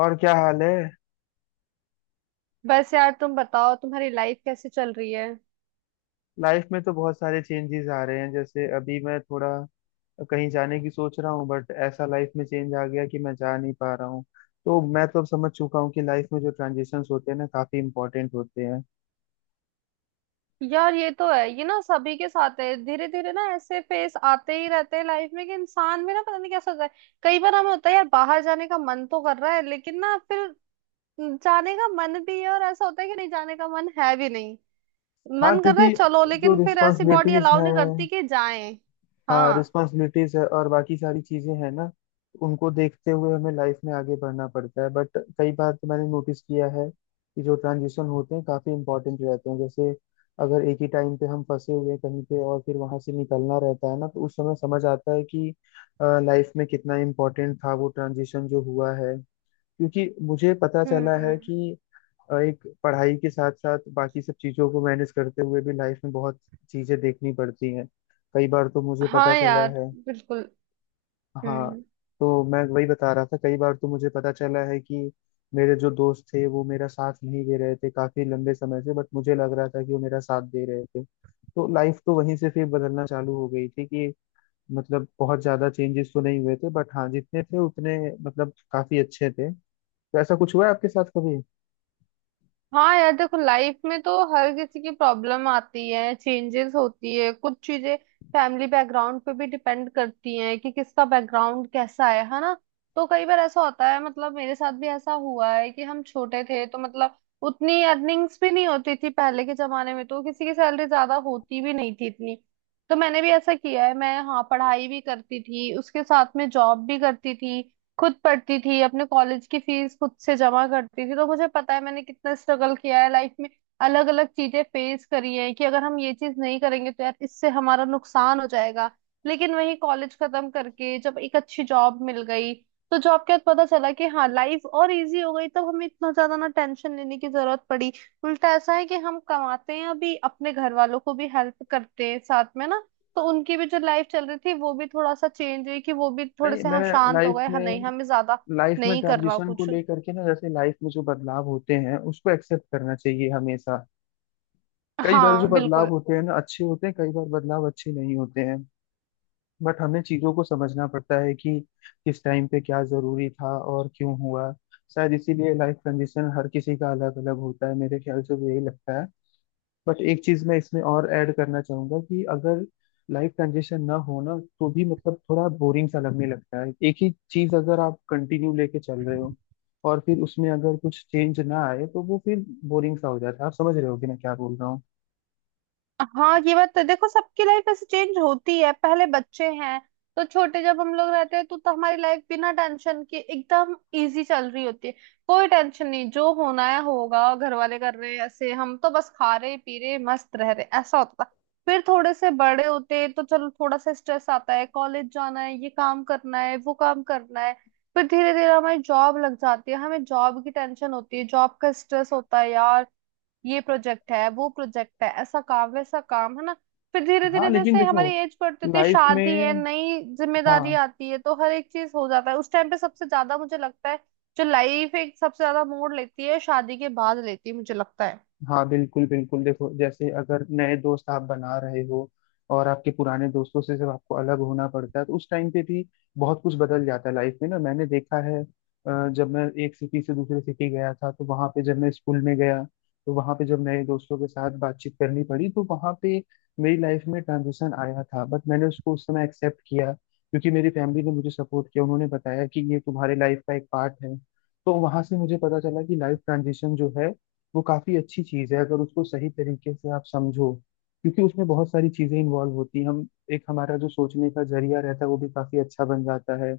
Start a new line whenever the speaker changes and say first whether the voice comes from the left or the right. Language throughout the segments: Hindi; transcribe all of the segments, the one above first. left: और क्या हाल है।
right: बस यार, तुम बताओ, तुम्हारी लाइफ कैसे चल रही है?
left: लाइफ में तो बहुत सारे चेंजेस आ रहे हैं। जैसे अभी मैं थोड़ा कहीं जाने की सोच रहा हूँ, बट ऐसा लाइफ में चेंज आ गया कि मैं जा नहीं पा रहा हूँ। तो मैं तो अब समझ चुका हूँ कि लाइफ में जो ट्रांजिशंस होते हैं ना, काफी इंपॉर्टेंट होते हैं।
right: यार, ये तो है, ये ना सभी के साथ है। धीरे धीरे ना ऐसे फेस आते ही रहते हैं लाइफ में कि इंसान में ना पता नहीं कैसा होता है। कई बार हमें होता है यार, बाहर जाने का मन तो कर रहा है लेकिन ना, फिर जाने का मन भी है, और ऐसा होता है कि नहीं, जाने का मन है भी नहीं।
left: हाँ,
right: मन कर रहा
left: क्योंकि
right: है चलो,
left: जो
right: लेकिन फिर ऐसी बॉडी
left: रिस्पॉन्सिबिलिटीज
right: अलाउ
left: हैं,
right: नहीं करती कि जाएं।
left: हाँ,
right: हाँ।
left: रिस्पॉन्सिबिलिटीज है और बाकी सारी चीजें हैं ना, उनको देखते हुए हमें लाइफ में आगे बढ़ना पड़ता है। बट कई बार तो मैंने नोटिस किया है कि जो ट्रांजिशन होते हैं काफी इंपॉर्टेंट रहते हैं। जैसे अगर एक ही टाइम पे हम फंसे हुए हैं कहीं पे और फिर वहां से निकलना रहता है ना, तो उस समय समझ आता है कि लाइफ में कितना इम्पोर्टेंट था वो ट्रांजिशन जो हुआ है। क्योंकि मुझे पता चला है
right: हम्म।
left: कि एक पढ़ाई के साथ साथ बाकी सब चीजों को मैनेज करते हुए भी लाइफ में बहुत चीजें देखनी पड़ती हैं। कई बार तो मुझे पता
right: हाँ
left: चला
right: यार,
left: है।
right: बिल्कुल।
left: हाँ,
right: हम्म।
left: तो मैं वही बता रहा था, कई बार तो मुझे पता चला है कि मेरे जो दोस्त थे वो मेरा साथ नहीं दे रहे थे काफी लंबे समय से, बट मुझे लग रहा था कि वो मेरा साथ दे रहे थे। तो लाइफ तो वहीं से फिर बदलना चालू हो गई थी कि, मतलब बहुत ज्यादा चेंजेस तो नहीं हुए थे बट हाँ, जितने थे उतने मतलब काफी अच्छे थे। तो ऐसा कुछ हुआ है आपके साथ कभी?
right: हाँ यार, देखो लाइफ में तो हर किसी की प्रॉब्लम आती है, चेंजेस होती है, कुछ चीजें फैमिली बैकग्राउंड पे भी डिपेंड करती हैं कि किसका बैकग्राउंड कैसा है ना। तो कई बार ऐसा होता है, मतलब मेरे साथ भी ऐसा हुआ है कि हम छोटे थे तो मतलब उतनी अर्निंग्स भी नहीं होती थी, पहले के जमाने में तो किसी की सैलरी ज्यादा होती भी नहीं थी इतनी। तो मैंने भी ऐसा किया है, मैं, हाँ, पढ़ाई भी करती थी, उसके साथ में जॉब भी करती थी। खुद पढ़ती थी, अपने कॉलेज की फीस खुद से जमा करती थी, तो मुझे पता है मैंने कितना स्ट्रगल किया है लाइफ में। अलग अलग चीजें फेस करी है कि अगर हम ये चीज नहीं करेंगे तो यार, इससे हमारा नुकसान हो जाएगा। लेकिन वही कॉलेज खत्म करके जब एक अच्छी जॉब मिल गई, तो जॉब के बाद पता चला कि हाँ, लाइफ और इजी हो गई, तब हमें इतना ज्यादा ना टेंशन लेने की जरूरत पड़ी। उल्टा ऐसा है कि हम कमाते हैं अभी, अपने घर वालों को भी हेल्प करते हैं साथ में ना। तो उनकी भी जो लाइफ चल रही थी वो भी थोड़ा सा चेंज हुई कि वो भी थोड़े
left: नहीं,
right: से,
left: मैं
right: हाँ, शांत हो
left: लाइफ
right: गए। हाँ, नहीं
left: में,
right: हमें ज्यादा
left: लाइफ में
right: नहीं करना
left: ट्रांजिशन को
right: कुछ।
left: लेकर के ना, जैसे लाइफ में जो बदलाव होते हैं उसको एक्सेप्ट करना चाहिए हमेशा। कई बार जो
right: हाँ,
left: बदलाव
right: बिल्कुल।
left: होते हैं ना अच्छे होते हैं, कई बार बदलाव अच्छे नहीं होते हैं। बट हमें चीजों को समझना पड़ता है कि किस टाइम पे क्या जरूरी था और क्यों हुआ। शायद इसीलिए लाइफ ट्रांजिशन हर किसी का अलग अलग होता है, मेरे ख्याल से भी यही लगता है। बट एक चीज मैं इसमें और ऐड करना चाहूंगा कि अगर लाइफ ट्रांजिशन ना हो ना, तो भी मतलब थोड़ा बोरिंग सा लगने लगता है। एक ही चीज अगर आप कंटिन्यू लेके चल रहे हो और फिर उसमें अगर कुछ चेंज ना आए तो वो फिर बोरिंग सा हो जाता है। आप समझ रहे होगे मैं क्या बोल रहा हूँ।
right: हाँ, ये बात तो देखो, सबकी लाइफ ऐसे चेंज होती है। पहले बच्चे हैं, तो छोटे जब हम लोग रहते हैं तो हमारी लाइफ बिना टेंशन के एकदम इजी चल रही होती है। कोई टेंशन नहीं, जो होना है होगा, घर वाले कर रहे हैं, ऐसे हम तो बस खा रहे, पी रहे, मस्त रह रहे, ऐसा होता था। फिर थोड़े से बड़े होते हैं, तो चलो, थोड़ा सा स्ट्रेस आता है, कॉलेज जाना है, ये काम करना है, वो काम करना है। फिर धीरे धीरे हमारी जॉब लग जाती है, हमें जॉब की टेंशन होती है, जॉब का स्ट्रेस होता है यार, ये प्रोजेक्ट है, वो प्रोजेक्ट है, ऐसा काम, वैसा काम, है ना। फिर धीरे
left: हाँ
right: धीरे
left: लेकिन
right: जैसे
left: देखो
right: हमारी एज बढ़ती होती है,
left: लाइफ
right: शादी है,
left: में,
right: नई जिम्मेदारी
left: हाँ,
right: आती है, तो हर एक चीज हो जाता है उस टाइम पे सबसे ज्यादा, मुझे लगता है। जो लाइफ एक सबसे ज्यादा मोड़ लेती है, शादी के बाद लेती है, मुझे लगता है।
left: हाँ बिल्कुल बिल्कुल। देखो जैसे अगर नए दोस्त आप बना रहे हो और आपके पुराने दोस्तों से जब आपको अलग होना पड़ता है, तो उस टाइम पे भी बहुत कुछ बदल जाता है लाइफ में ना। मैंने देखा है, जब मैं एक सिटी से दूसरे सिटी गया था तो वहाँ पे जब मैं स्कूल में गया, तो वहाँ पे जब नए दोस्तों के साथ बातचीत करनी पड़ी तो वहाँ पे मेरी लाइफ में ट्रांजिशन आया था। बट मैंने उसको उस समय एक्सेप्ट किया क्योंकि मेरी फैमिली ने मुझे सपोर्ट किया, उन्होंने बताया कि ये तुम्हारे लाइफ का एक पार्ट है। तो वहां से मुझे पता चला कि लाइफ ट्रांजिशन जो है वो काफी अच्छी चीज है, अगर उसको सही तरीके से आप समझो। क्योंकि उसमें बहुत सारी चीजें इन्वॉल्व होती हैं। हम, एक हमारा जो सोचने का जरिया रहता है वो भी काफी अच्छा बन जाता है।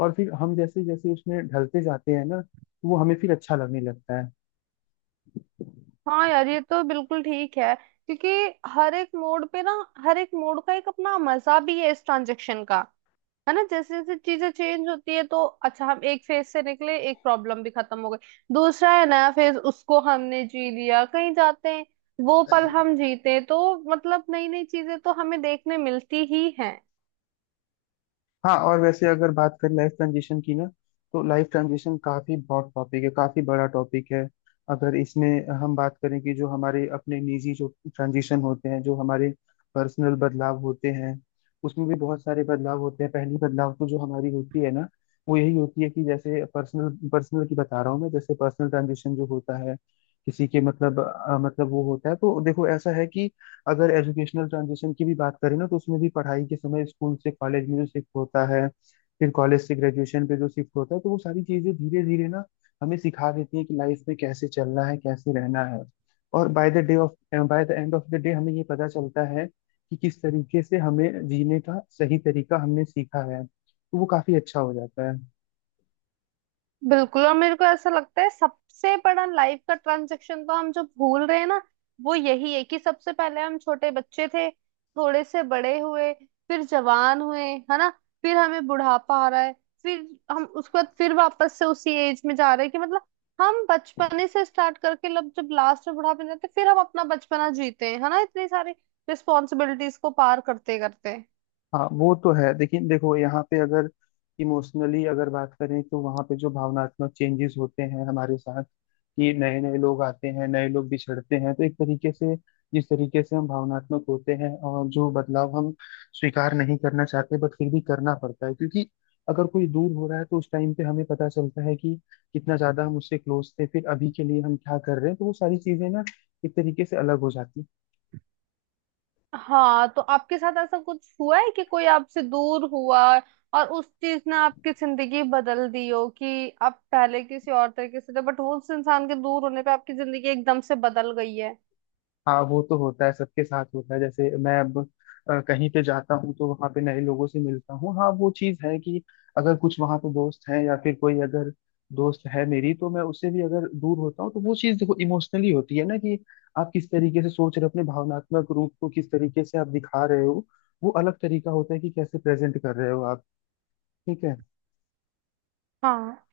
left: और फिर हम जैसे जैसे उसमें ढलते जाते हैं ना, तो वो हमें फिर अच्छा लगने लगता है।
right: हाँ यार, ये तो बिल्कुल ठीक है, क्योंकि हर एक मोड पे ना, हर एक मोड का एक अपना मजा भी है इस ट्रांजेक्शन का, है ना। जैसे जैसे चीजें चेंज होती है, तो अच्छा, हम एक फेज से निकले, एक प्रॉब्लम भी खत्म हो गई, दूसरा है नया फेज, उसको हमने जी लिया, कहीं जाते हैं, वो पल हम जीते हैं। तो मतलब नई नई चीजें तो हमें देखने मिलती ही हैं।
left: हाँ, और वैसे अगर बात करें लाइफ ट्रांजिशन की ना, तो लाइफ ट्रांजिशन काफी बहुत टॉपिक है, काफी बड़ा टॉपिक है। अगर इसमें हम बात करें कि जो हमारे अपने निजी जो ट्रांजिशन होते हैं, जो हमारे पर्सनल बदलाव होते हैं, उसमें भी बहुत सारे बदलाव होते हैं। पहली बदलाव तो जो हमारी होती है ना, वो यही होती है कि जैसे पर्सनल, पर्सनल की बता रहा हूँ मैं, जैसे पर्सनल ट्रांजिशन जो होता है किसी के, मतलब मतलब वो होता है, तो देखो ऐसा है कि अगर एजुकेशनल ट्रांजिशन की भी बात करें ना, तो उसमें भी पढ़ाई के समय स्कूल से कॉलेज में जो शिफ्ट होता है, फिर कॉलेज से ग्रेजुएशन पे जो शिफ्ट होता है, तो वो सारी चीजें धीरे धीरे ना हमें सिखा देती है कि लाइफ में कैसे चलना है, कैसे रहना है। और by the end of the day हमें ये पता चलता है कि किस तरीके से हमें जीने का सही तरीका हमने सीखा है, तो वो काफी अच्छा हो जाता है।
right: बिल्कुल, और मेरे को ऐसा लगता है सबसे बड़ा लाइफ का ट्रांजेक्शन तो हम जो भूल रहे हैं ना, वो यही है कि सबसे पहले हम छोटे बच्चे थे, थोड़े से बड़े हुए, फिर जवान हुए, है ना। फिर हमें बुढ़ापा आ रहा है, फिर हम उसके बाद फिर वापस से उसी एज में जा रहे हैं कि मतलब हम बचपने से स्टार्ट करके लब जब लास्ट में बुढ़ापे में जाते हैं, फिर हम अपना बचपना जीते हैं, है ना, इतनी सारी रिस्पॉन्सिबिलिटीज को पार करते करते।
left: हाँ वो तो है, लेकिन देखो यहाँ पे अगर इमोशनली अगर बात करें, तो वहाँ पे जो भावनात्मक चेंजेस होते हैं हमारे साथ कि नए नए लोग आते हैं, नए लोग बिछड़ते हैं, तो एक तरीके से जिस तरीके से हम भावनात्मक होते हैं और जो बदलाव हम स्वीकार नहीं करना चाहते बट फिर भी करना पड़ता है, क्योंकि अगर कोई दूर हो रहा है तो उस टाइम पे हमें पता चलता है कि कितना ज्यादा हम उससे क्लोज थे, फिर अभी के लिए हम क्या कर रहे हैं, तो वो सारी चीजें ना एक तरीके से अलग हो जाती हैं।
right: हाँ, तो आपके साथ ऐसा कुछ हुआ है कि कोई आपसे दूर हुआ और उस चीज ने आपकी जिंदगी बदल दी हो, कि आप पहले किसी और तरीके से थे बट वो उस इंसान के दूर होने पे आपकी जिंदगी एकदम से बदल गई है?
left: हाँ वो तो होता है, सबके साथ होता है। जैसे मैं अब कहीं पे जाता हूँ तो वहां पे नए लोगों से मिलता हूँ, हाँ वो चीज है कि अगर कुछ वहां पे दोस्त हैं या फिर कोई अगर दोस्त है मेरी, तो मैं उससे भी अगर दूर होता हूँ तो वो चीज देखो इमोशनली होती है ना कि आप किस तरीके से सोच रहे हो, अपने भावनात्मक रूप को किस तरीके से आप दिखा रहे हो, वो अलग तरीका होता है कि कैसे प्रेजेंट कर रहे हो आप। ठीक है।
right: हाँ,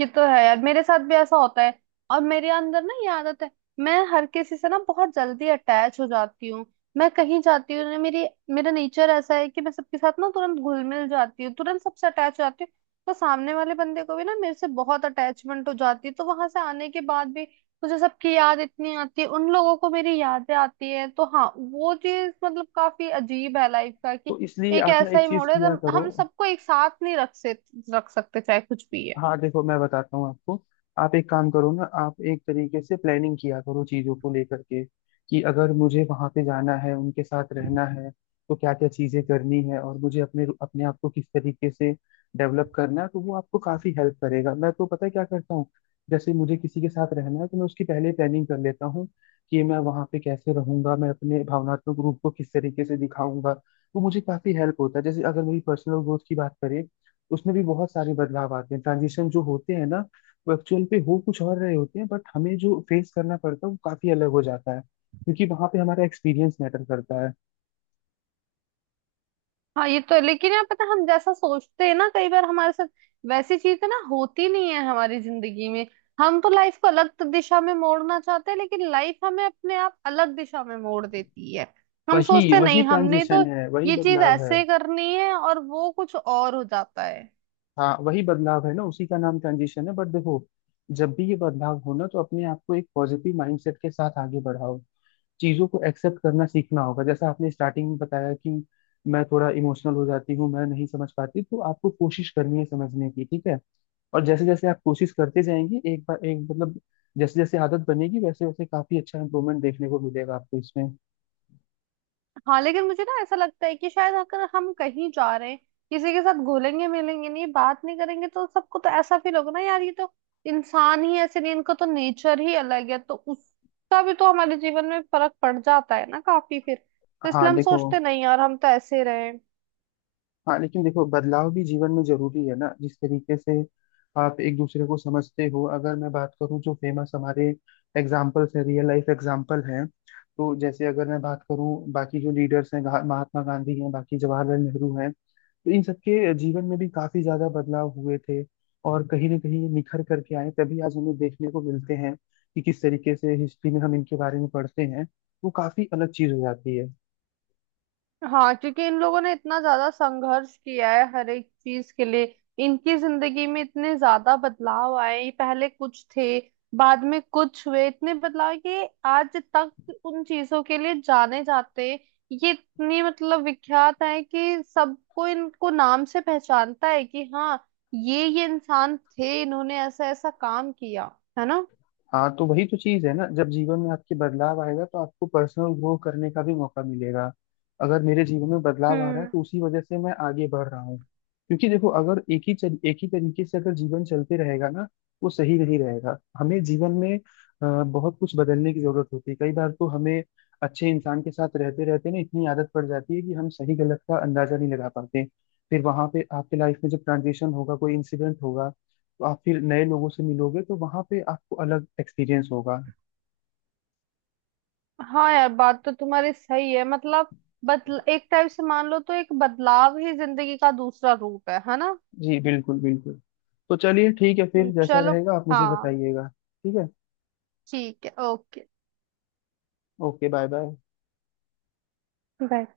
right: ये तो है यार, मेरे साथ भी ऐसा होता है। और मेरे अंदर ना, ये आदत है, मैं हर किसी से ना बहुत जल्दी अटैच हो जाती हूँ। मैं कहीं जाती हूँ ना, मेरी मेरा नेचर ऐसा है कि मैं सबके साथ ना तुरंत घुल मिल जाती हूँ, तुरंत सबसे अटैच हो जाती हूँ। तो सामने वाले बंदे को भी ना मेरे से बहुत अटैचमेंट हो जाती है, तो वहां से आने के बाद भी मुझे सबकी याद इतनी आती है, उन लोगों को मेरी यादें आती है। तो हाँ, वो चीज मतलब काफी अजीब है लाइफ का,
left: तो
right: कि
left: इसलिए
right: एक
left: आप ना
right: ऐसा
left: एक
right: ही
left: चीज
right: मोड़ है
left: किया
right: जब
left: करो,
right: हम सबको एक साथ नहीं रख सकते, चाहे कुछ भी है।
left: हाँ देखो मैं बताता हूँ आपको, आप एक काम करो ना, आप एक तरीके से प्लानिंग किया करो चीजों को लेकर के कि अगर मुझे वहां पे जाना है, उनके साथ रहना है, तो क्या क्या चीजें करनी है और मुझे अपने, अपने आप को किस तरीके से डेवलप करना है, तो वो आपको काफी हेल्प करेगा। मैं तो पता है क्या करता हूँ, जैसे मुझे किसी के साथ रहना है तो मैं उसकी पहले प्लानिंग कर लेता हूँ कि मैं वहां पे कैसे रहूंगा, मैं अपने भावनात्मक रूप को किस तरीके से दिखाऊंगा, तो मुझे काफी हेल्प होता है। जैसे अगर मेरी पर्सनल ग्रोथ की बात करें, उसमें भी बहुत सारे बदलाव आते हैं। ट्रांजिशन जो होते हैं ना, वो एक्चुअल पे हो कुछ और रहे होते हैं, बट हमें जो फेस करना पड़ता है वो काफी अलग हो जाता है, क्योंकि वहां पे हमारा एक्सपीरियंस मैटर करता है।
right: हाँ, ये तो है, लेकिन यार, पता है, हम जैसा सोचते हैं ना कई बार हमारे साथ वैसी चीजें ना होती नहीं है हमारी जिंदगी में। हम तो लाइफ को अलग दिशा में मोड़ना चाहते हैं लेकिन लाइफ हमें अपने आप अलग दिशा में मोड़ देती है। हम
left: वही
right: सोचते हैं,
left: वही
right: नहीं, हमने तो
left: ट्रांजिशन है, वही
right: ये चीज
left: बदलाव है।
right: ऐसे करनी है, और वो कुछ और हो जाता है।
left: हाँ वही बदलाव है ना, उसी का नाम ट्रांजिशन है। बट देखो, जब भी ये बदलाव हो ना, तो अपने आप को एक पॉजिटिव माइंडसेट के साथ आगे बढ़ाओ। चीजों को एक्सेप्ट करना सीखना होगा। जैसा आपने स्टार्टिंग में बताया कि मैं थोड़ा इमोशनल हो जाती हूँ, मैं नहीं समझ पाती, तो आपको कोशिश करनी है समझने की, ठीक है। और जैसे जैसे आप कोशिश करते जाएंगे, एक बार एक मतलब, जैसे जैसे आदत बनेगी वैसे वैसे काफी अच्छा इम्प्रूवमेंट देखने को मिलेगा आपको इसमें।
right: हाँ लेकिन मुझे ना ऐसा लगता है कि शायद अगर हम कहीं जा रहे हैं, किसी के साथ घुलेंगे मिलेंगे नहीं, बात नहीं करेंगे, तो सबको तो ऐसा फील होगा ना यार, ये तो इंसान ही ऐसे नहीं, इनका तो नेचर ही अलग है, तो उसका भी तो हमारे जीवन में फर्क पड़ जाता है ना काफी फिर। तो
left: हाँ
right: इसलिए हम
left: देखो,
right: सोचते नहीं यार, हम तो ऐसे रहे।
left: हाँ लेकिन देखो बदलाव भी जीवन में जरूरी है ना, जिस तरीके से आप एक दूसरे को समझते हो। अगर मैं बात करूँ जो फेमस हमारे एग्जाम्पल्स है, रियल लाइफ एग्जाम्पल हैं, तो जैसे अगर मैं बात करूँ बाकी जो लीडर्स हैं, महात्मा गांधी हैं, बाकी जवाहरलाल नेहरू हैं, तो इन सबके जीवन में भी काफी ज्यादा बदलाव हुए थे। और कहीं ना कहीं ये निखर करके आए, तभी आज हमें देखने को मिलते हैं कि किस तरीके से हिस्ट्री में हम इनके बारे में पढ़ते हैं, वो काफी अलग चीज हो जाती है।
right: हाँ, क्योंकि इन लोगों ने इतना ज्यादा संघर्ष किया है हर एक चीज के लिए, इनकी जिंदगी में इतने ज्यादा बदलाव आए, ये पहले कुछ थे, बाद में कुछ हुए, इतने बदलाव कि आज तक उन चीजों के लिए जाने जाते हैं। ये इतनी मतलब विख्यात है कि सबको इनको नाम से पहचानता है कि हाँ, ये इंसान थे, इन्होंने ऐसा ऐसा काम किया, है ना।
left: हाँ, तो वही तो चीज है ना, जब जीवन में आपके बदलाव आएगा तो आपको पर्सनल ग्रो करने का भी मौका मिलेगा। अगर मेरे जीवन में बदलाव आ रहा है
right: हम्म।
left: तो उसी वजह से मैं आगे बढ़ रहा हूँ। क्योंकि देखो अगर एक ही तरीके से अगर जीवन चलते रहेगा ना, वो सही नहीं रहेगा। हमें जीवन में बहुत कुछ बदलने की जरूरत होती है। कई बार तो हमें अच्छे इंसान के साथ रहते रहते ना इतनी आदत पड़ जाती है कि हम सही गलत का अंदाजा नहीं लगा पाते। फिर वहां पे आपके लाइफ में जब ट्रांजिशन होगा, कोई इंसिडेंट होगा, तो आप फिर नए लोगों से मिलोगे, तो वहां पे आपको अलग एक्सपीरियंस होगा।
right: हाँ यार, बात तो तुम्हारी सही है, मतलब बदल एक टाइप से मान लो तो एक बदलाव ही जिंदगी का दूसरा रूप है ना।
left: जी बिल्कुल बिल्कुल। तो चलिए ठीक है, फिर जैसा
right: चलो।
left: रहेगा आप मुझे
right: हाँ,
left: बताइएगा, ठीक है।
right: ठीक है, okay,
left: okay, bye bye.
right: Bye.